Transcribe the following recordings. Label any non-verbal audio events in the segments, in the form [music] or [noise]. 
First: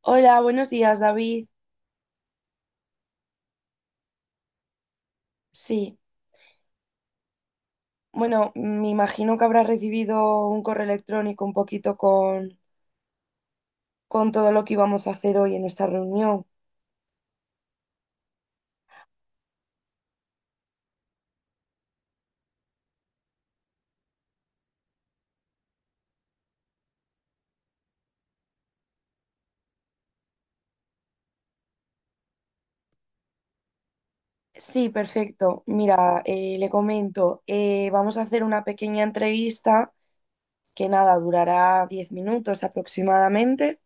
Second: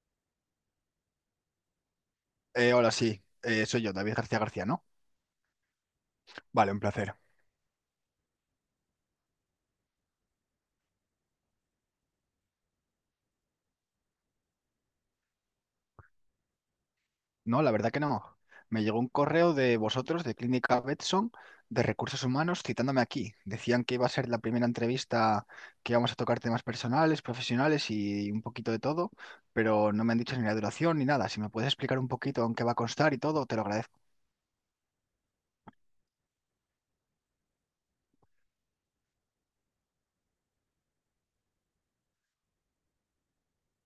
Hola, buenos días, David. Hola, sí, soy yo, David García García, ¿no? Sí, Vale, un placer. bueno, me imagino que habrás recibido un correo electrónico un poquito con todo lo que íbamos a hacer hoy en esta reunión. No, la verdad que no. Me llegó un correo de vosotros, de Clínica Betson, de Recursos Humanos, citándome aquí. Decían que iba a ser la primera entrevista que íbamos a tocar temas personales, profesionales y un poquito de todo, pero no me han dicho ni la duración ni nada. Si me puedes explicar un poquito en qué va a constar y todo, te lo agradezco. Sí, perfecto. Mira, le comento, vamos a hacer una pequeña entrevista que nada, durará 10 minutos aproximadamente.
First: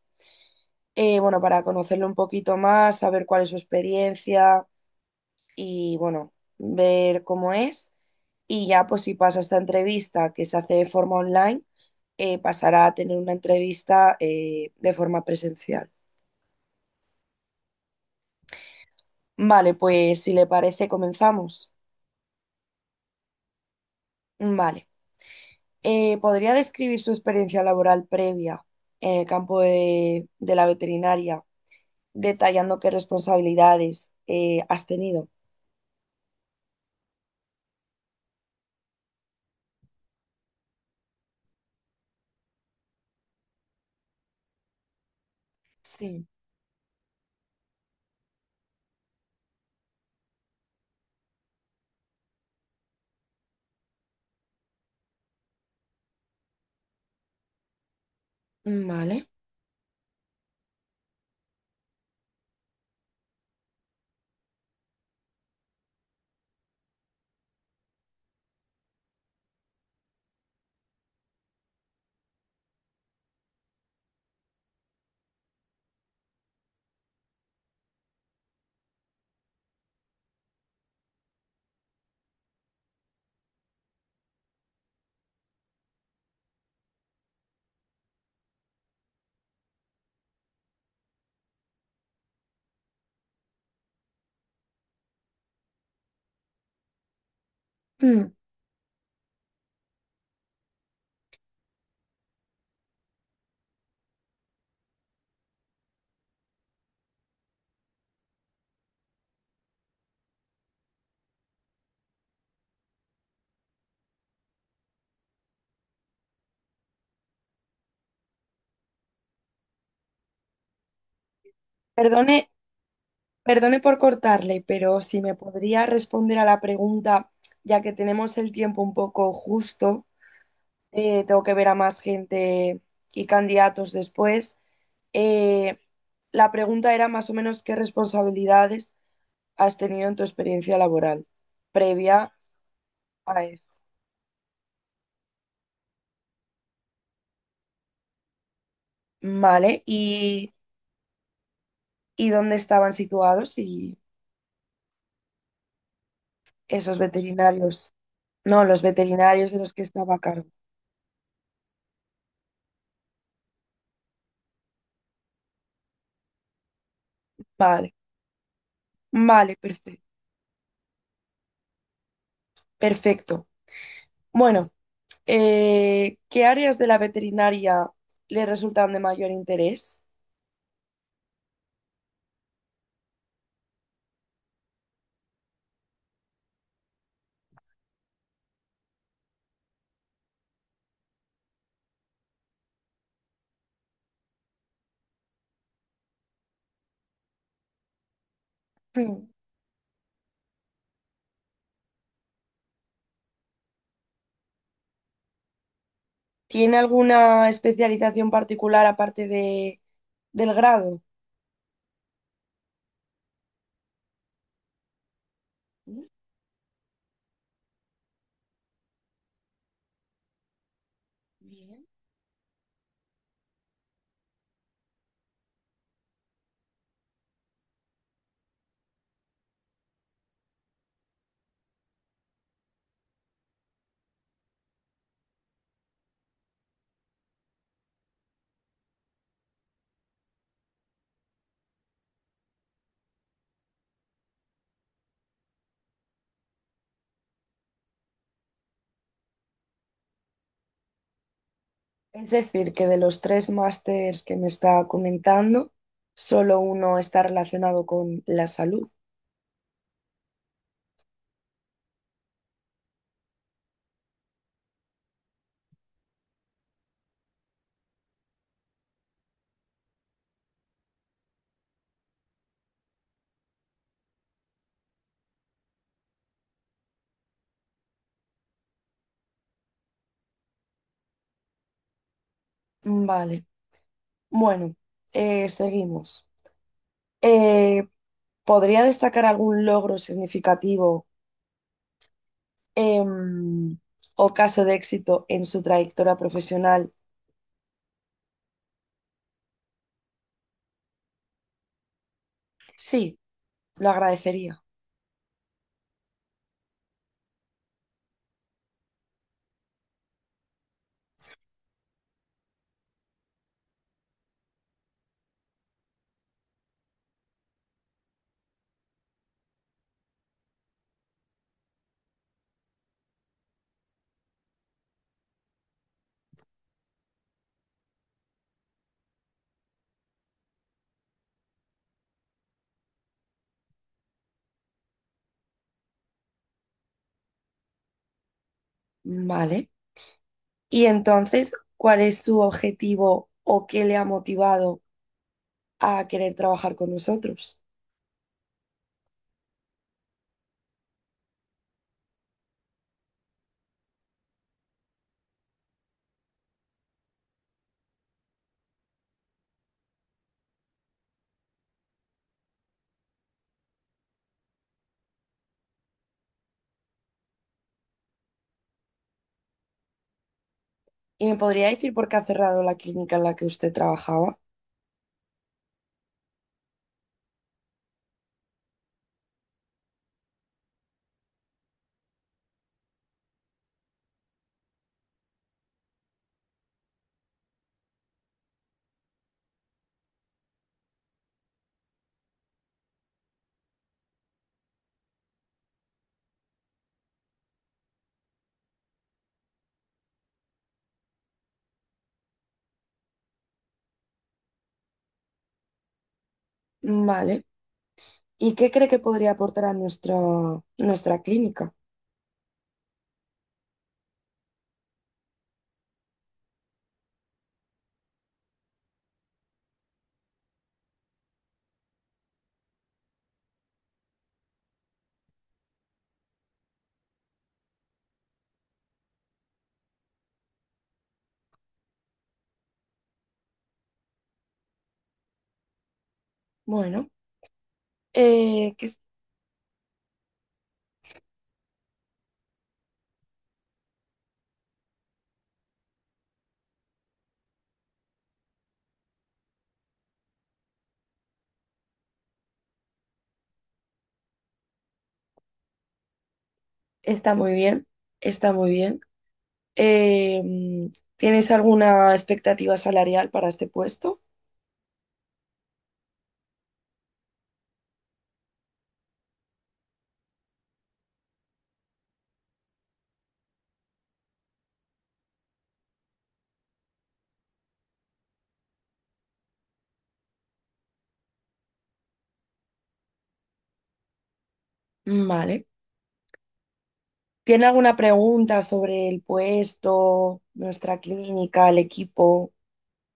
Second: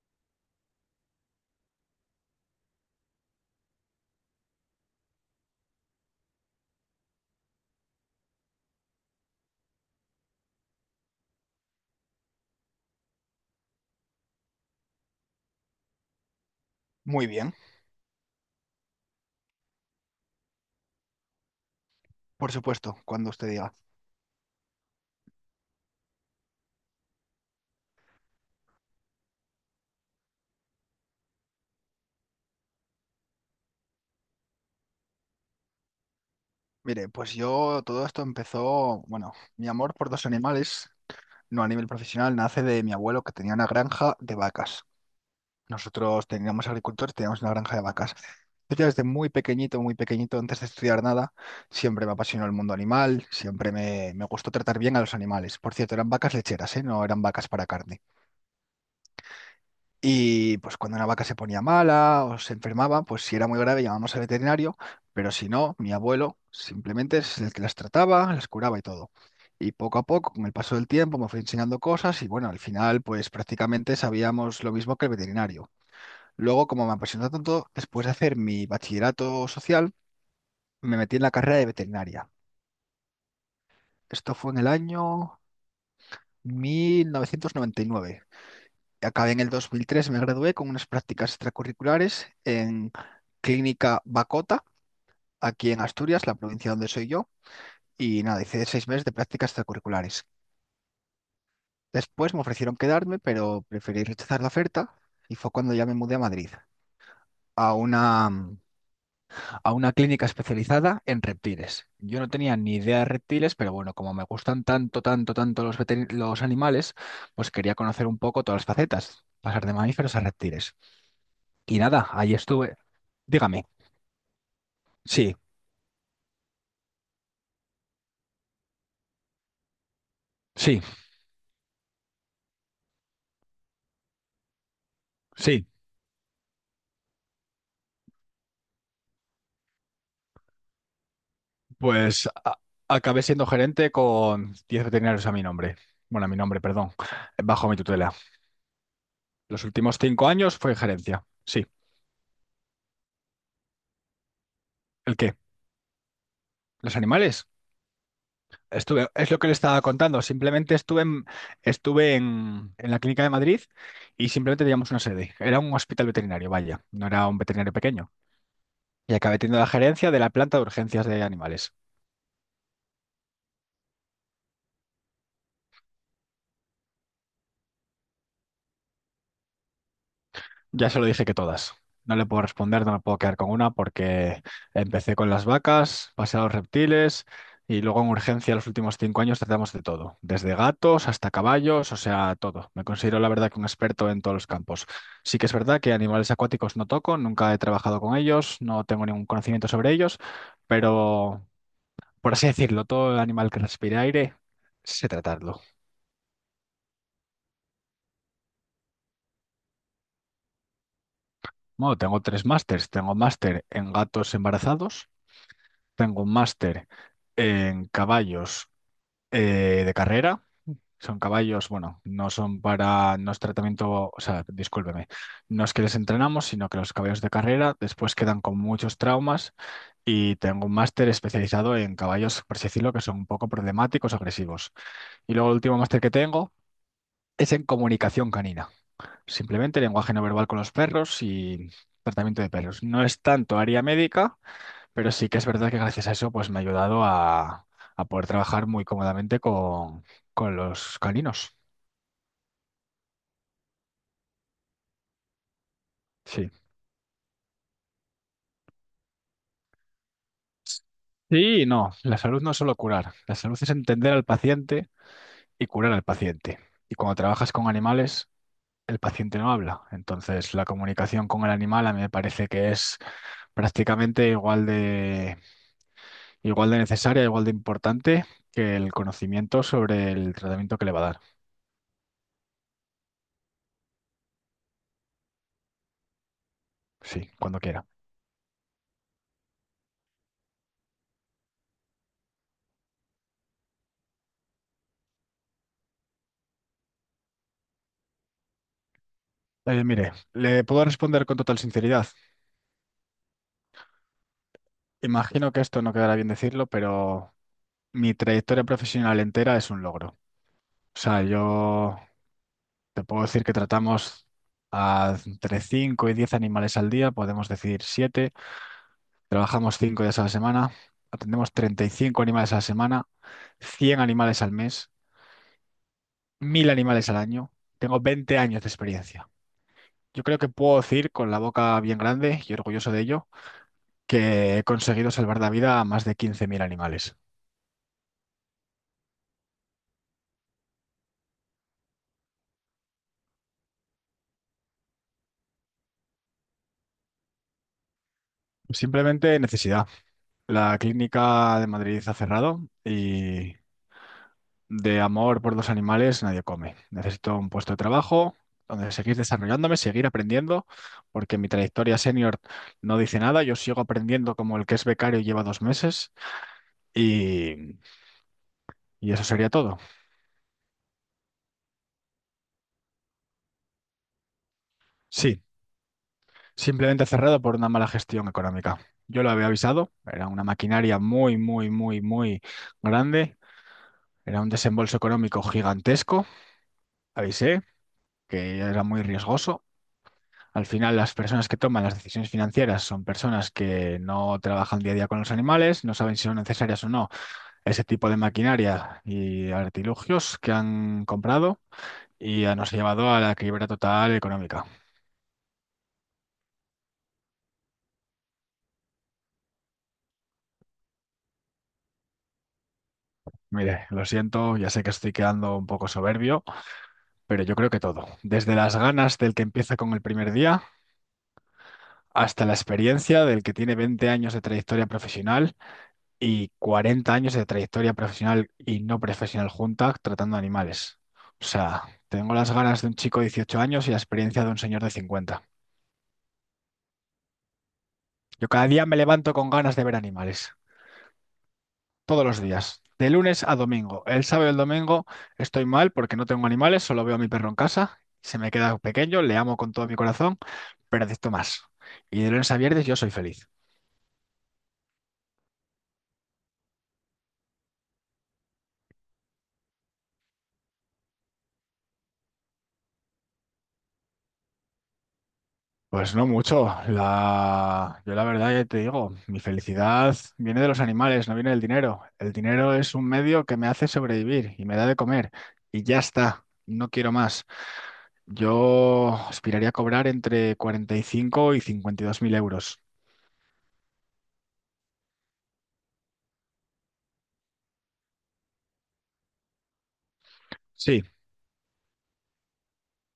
Bueno, para conocerlo un poquito más, saber cuál es su experiencia y bueno, ver cómo es. Y ya, pues si pasa esta entrevista que se hace de forma online, pasará a tener una entrevista de forma presencial. Muy bien, Vale, pues si le parece, comenzamos. por supuesto, cuando usted diga. Vale. ¿Podría describir su experiencia laboral previa en el campo de la veterinaria, detallando qué responsabilidades has tenido? Mire, pues yo todo esto empezó, bueno, mi amor por dos animales no a nivel profesional, nace de mi abuelo que tenía una granja de vacas. Sí. Nosotros teníamos agricultores, teníamos una granja de vacas. Yo ya desde muy pequeñito, antes de estudiar nada, siempre me apasionó el mundo animal, siempre me gustó tratar bien a los animales. Por cierto, eran vacas lecheras, ¿eh? No eran vacas para carne. Vale. Y pues cuando una vaca se ponía mala o se enfermaba, pues si era muy grave llamábamos al veterinario, pero si no, mi abuelo simplemente es el que las trataba, las curaba y todo. Y poco a poco, con el paso del tiempo, me fue enseñando cosas y bueno, al final pues prácticamente sabíamos lo mismo que el veterinario. Luego, como me apasionó tanto, después de hacer mi bachillerato social, me metí en la carrera de veterinaria. Esto fue en el año 1999. Acabé en el 2003, me gradué con unas prácticas extracurriculares en Clínica Bacota, aquí en Asturias, la provincia donde soy yo, y Mm. nada, hice 6 meses de prácticas extracurriculares. Después me ofrecieron quedarme, pero preferí rechazar la oferta y fue cuando ya me mudé a Madrid, a una, a una clínica especializada en reptiles. Yo no tenía ni idea de reptiles, pero bueno, como me gustan tanto, tanto, tanto los animales, pues quería conocer un poco todas las facetas, pasar de mamíferos a reptiles. Y nada, ahí Perdone. estuve. Dígame. Perdone por cortarle, pero si me Sí, podría responder a la pregunta, ya que tenemos el tiempo un poco justo, sí, tengo que ver a más gente y candidatos después. sí. Eh, la pregunta era más o menos qué responsabilidades has tenido en tu experiencia laboral Pues previa acabé a siendo esto. gerente con 10 veterinarios a mi nombre. Bueno, a mi nombre, perdón. Bajo mi tutela. Los Vale, últimos cinco años fue gerencia. Sí. y dónde estaban situados y ¿El qué? esos ¿Los animales? veterinarios, no, los Estuve, es lo que veterinarios le de los estaba que estaba a contando. cargo. Simplemente en la clínica de Madrid y simplemente teníamos una sede. Era un hospital veterinario, vaya. No era un veterinario Vale, pequeño. Y acabé vale, teniendo la perfecto, gerencia de la planta de urgencias de animales. perfecto. Bueno. ¿Qué áreas de la veterinaria le resultan de mayor interés? [clears throat] Ya se lo dije que todas. No le puedo responder, no me puedo quedar con una porque empecé con las vacas, pasé a los reptiles y luego en urgencia los últimos 5 años tratamos de todo, desde gatos hasta caballos, o sea, todo. Me considero la verdad que un experto en todos los campos. Sí que es verdad que animales acuáticos no toco, nunca he trabajado con ellos, no tengo Hmm. ningún conocimiento sobre ellos, pero por así decirlo, todo animal que respire aire, sé tratarlo. ¿Tiene alguna especialización particular aparte del grado? Bueno, tengo tres másters. Tengo máster en gatos embarazados. Mm. Tengo un máster en caballos de carrera. Son caballos, Bien. bueno, no son para, no es tratamiento, o sea, discúlpeme, no es que les entrenamos, sino que los caballos de carrera después quedan con muchos traumas y tengo un máster especializado en caballos, por así decirlo, que son un poco problemáticos, agresivos. Y luego el último máster que tengo es en comunicación canina, simplemente lenguaje no verbal con los perros y tratamiento de perros. No es tanto área médica pero sí que es verdad que gracias a eso pues me ha ayudado a poder trabajar muy cómodamente con los caninos. Es decir, que de los tres másters que me está comentando, Sí. solo uno está relacionado con la salud. Sí, y no, la salud no es solo curar, la salud es entender al paciente y curar al paciente. Y cuando trabajas con animales, el paciente no habla. Entonces, la comunicación con el animal a mí me parece que es prácticamente igual de necesaria, igual de importante que el conocimiento sobre el tratamiento que le va a dar. Vale, bueno, seguimos. Sí, cuando quiera. Eh, ¿Podría destacar algún logro significativo em, o caso de éxito en su trayectoria profesional? Mire, le puedo responder con total sinceridad. Sí, lo agradecería. Imagino que esto no quedará bien decirlo, pero mi trayectoria profesional entera es un logro. O sea, yo te puedo decir que tratamos a entre 5 y 10 animales al día, podemos decir 7. Trabajamos 5 días a la semana, atendemos 35 animales a la semana, 100 animales al mes, 1.000 animales al año. Tengo 20 años de experiencia. Yo creo que puedo decir con la boca bien grande y orgulloso de ello que he conseguido salvar la vida a más de 15.000 animales. Vale. Y entonces, ¿cuál es su objetivo o qué le ha motivado a querer trabajar con nosotros? Simplemente necesidad. La clínica de Madrid ha cerrado y de amor por los animales nadie come. Necesito un puesto de trabajo donde seguir desarrollándome, seguir aprendiendo, porque mi trayectoria senior no dice nada. Yo sigo aprendiendo como el que es becario y lleva 2 meses y, y eso sería todo. ¿Y me podría decir por qué ha cerrado la clínica en la que usted trabajaba? Sí, simplemente cerrado por una mala gestión económica. Yo lo había avisado, era una maquinaria muy, muy, muy, muy grande, era un desembolso económico gigantesco. Avisé que era muy riesgoso. Al final, las personas que toman las decisiones financieras son personas que no trabajan día a día con los animales, no saben si son necesarias o no ese tipo de maquinaria y artilugios que han comprado y ya nos ha llevado a la quiebra total económica. Vale. ¿Y qué cree que podría aportar a nuestra clínica? Mire, lo siento, ya sé que estoy quedando un poco soberbio, pero yo creo que todo, desde las ganas del que empieza con el primer día hasta la experiencia del que tiene 20 años de trayectoria profesional y 40 años de trayectoria profesional y no profesional juntas tratando animales. O sea, tengo las ganas de un chico de 18 años y la experiencia de un señor de 50. Bueno, Yo cada eh, que día me es- levanto con ganas de ver animales, todos los días, de lunes a domingo. El sábado y el domingo estoy mal porque no tengo animales, solo veo a mi perro en casa, se me queda pequeño, le amo con todo mi corazón, pero necesito más. Y de lunes a viernes yo soy feliz. está muy bien, está muy bien. Eh, ¿Tienes alguna expectativa salarial para este puesto? Pues no mucho. Yo la verdad ya te digo, mi felicidad viene de los animales, no viene del dinero. El dinero es un medio que me hace sobrevivir y me da de comer. Y ya está, no quiero más. Yo aspiraría a cobrar entre 45 y 52.000 euros. Mm. Vale. ¿Tiene alguna pregunta sobre el puesto, nuestra Sí, clínica, el equipo?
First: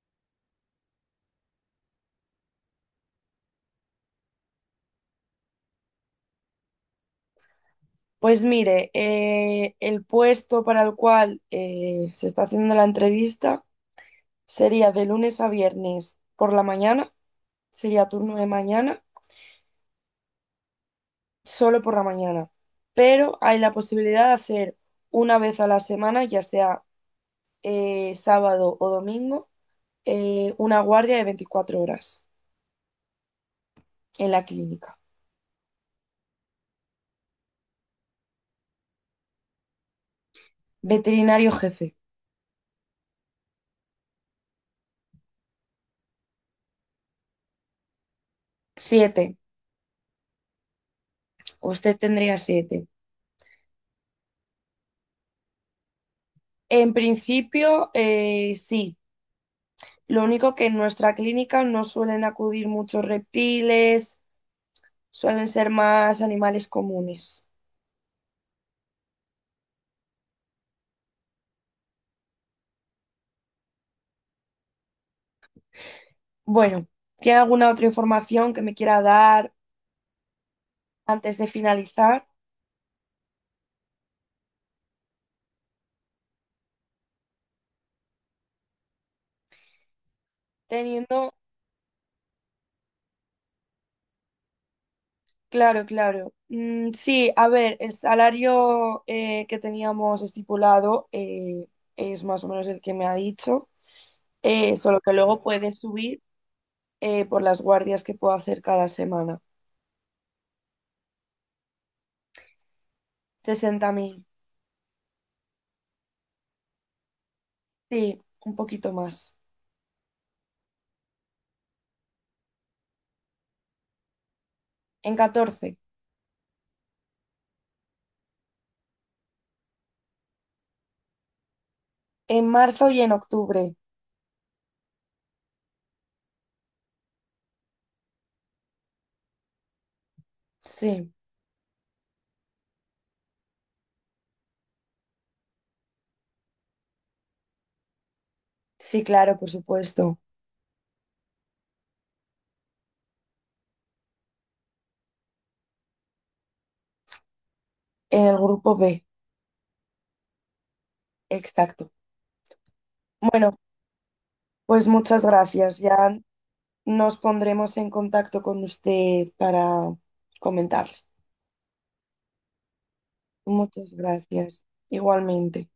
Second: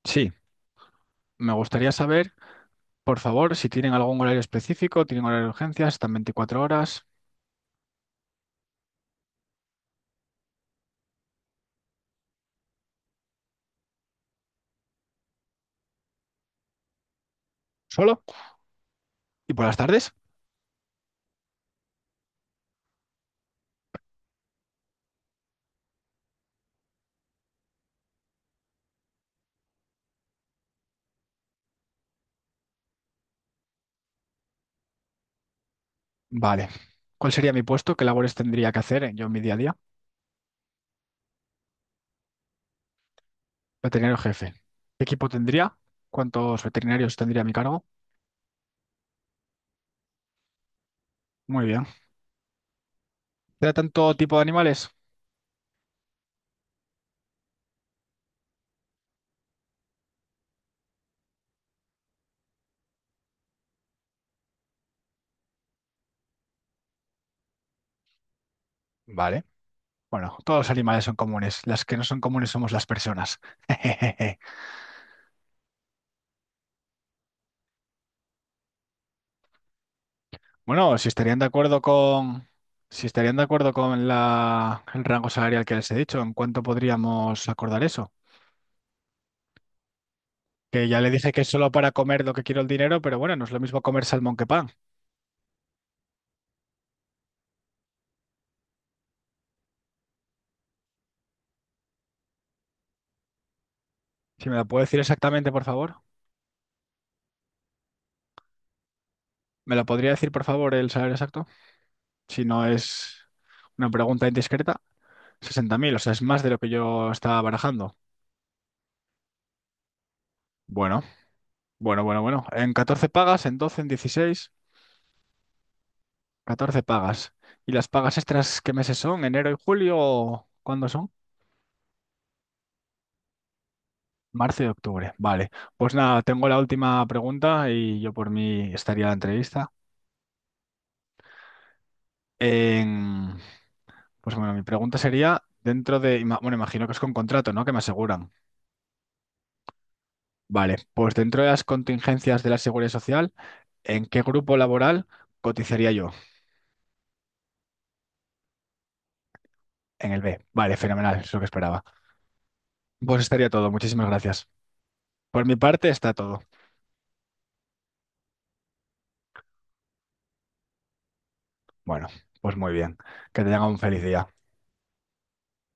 sí. Me gustaría saber, por favor, si tienen algún horario específico, tienen horario de urgencias, están 24 horas Pues mire, el puesto para el cual se está haciendo la entrevista sería de lunes a viernes por la mañana, sería solo. turno de mañana, ¿Y por las tardes? solo por la mañana, pero hay la posibilidad de hacer una vez a la semana, ya sea sábado o domingo, una guardia de 24 horas en la clínica. Vale. ¿Cuál sería mi puesto? ¿Qué labores tendría que hacer yo en mi día a día? Veterinario jefe, Veterinario jefe. ¿Qué equipo tendría? ¿Cuántos veterinarios tendría a mi cargo? 7. Muy bien. Usted tendría 7. ¿Tratan todo tipo de animales? En principio, sí. Lo único que en nuestra clínica no suelen acudir muchos reptiles, suelen ser más animales comunes. Vale. Bueno, todos los animales son comunes. Las que no son comunes somos las personas. [laughs] Bueno, ¿tiene alguna otra información que me quiera dar Bueno, si antes estarían de de acuerdo finalizar? con, si estarían de acuerdo con el rango salarial que les he dicho, ¿en cuánto podríamos acordar eso? Que ya le Teniendo, dije que es solo para comer lo que quiero el dinero, pero bueno, no es lo mismo comer salmón que pan. claro, claro. Mm, sí, a ver, el salario que teníamos estipulado es más o menos el que me ha dicho, Si me lo puede solo decir que luego exactamente, por puede favor. subir por las guardias que puedo hacer cada semana. ¿Me lo podría decir, por favor, el salario exacto, si no es una 60.000. pregunta indiscreta? 60.000, o sea, es más de lo que yo estaba barajando. Sí, un poquito más. Bueno, bueno, bueno, bueno. ¿En 14 pagas, en 12, en 16? En 14. 14 pagas. ¿Y las pagas extras qué meses son? ¿Enero y julio? ¿O cuándo son? En marzo y en octubre. Marzo y octubre. Vale. Pues nada, tengo la última pregunta y yo por mí estaría la entrevista. Sí, En- Pues bueno, mi pregunta sería, bueno, imagino que es con contrato, ¿no? Que me aseguran. sí, claro, por supuesto. Vale, pues dentro de las contingencias de la Seguridad Social. ¿En qué grupo laboral cotizaría yo? En el grupo B, En el B. Vale, fenomenal, es lo que esperaba. exacto. Pues estaría Bueno, todo, muchísimas gracias. pues muchas Por mi gracias. parte está Ya todo. nos pondremos en contacto con usted para comentarle. Bueno, pues muy bien. Que tengan un Muchas feliz día. gracias. Igualmente.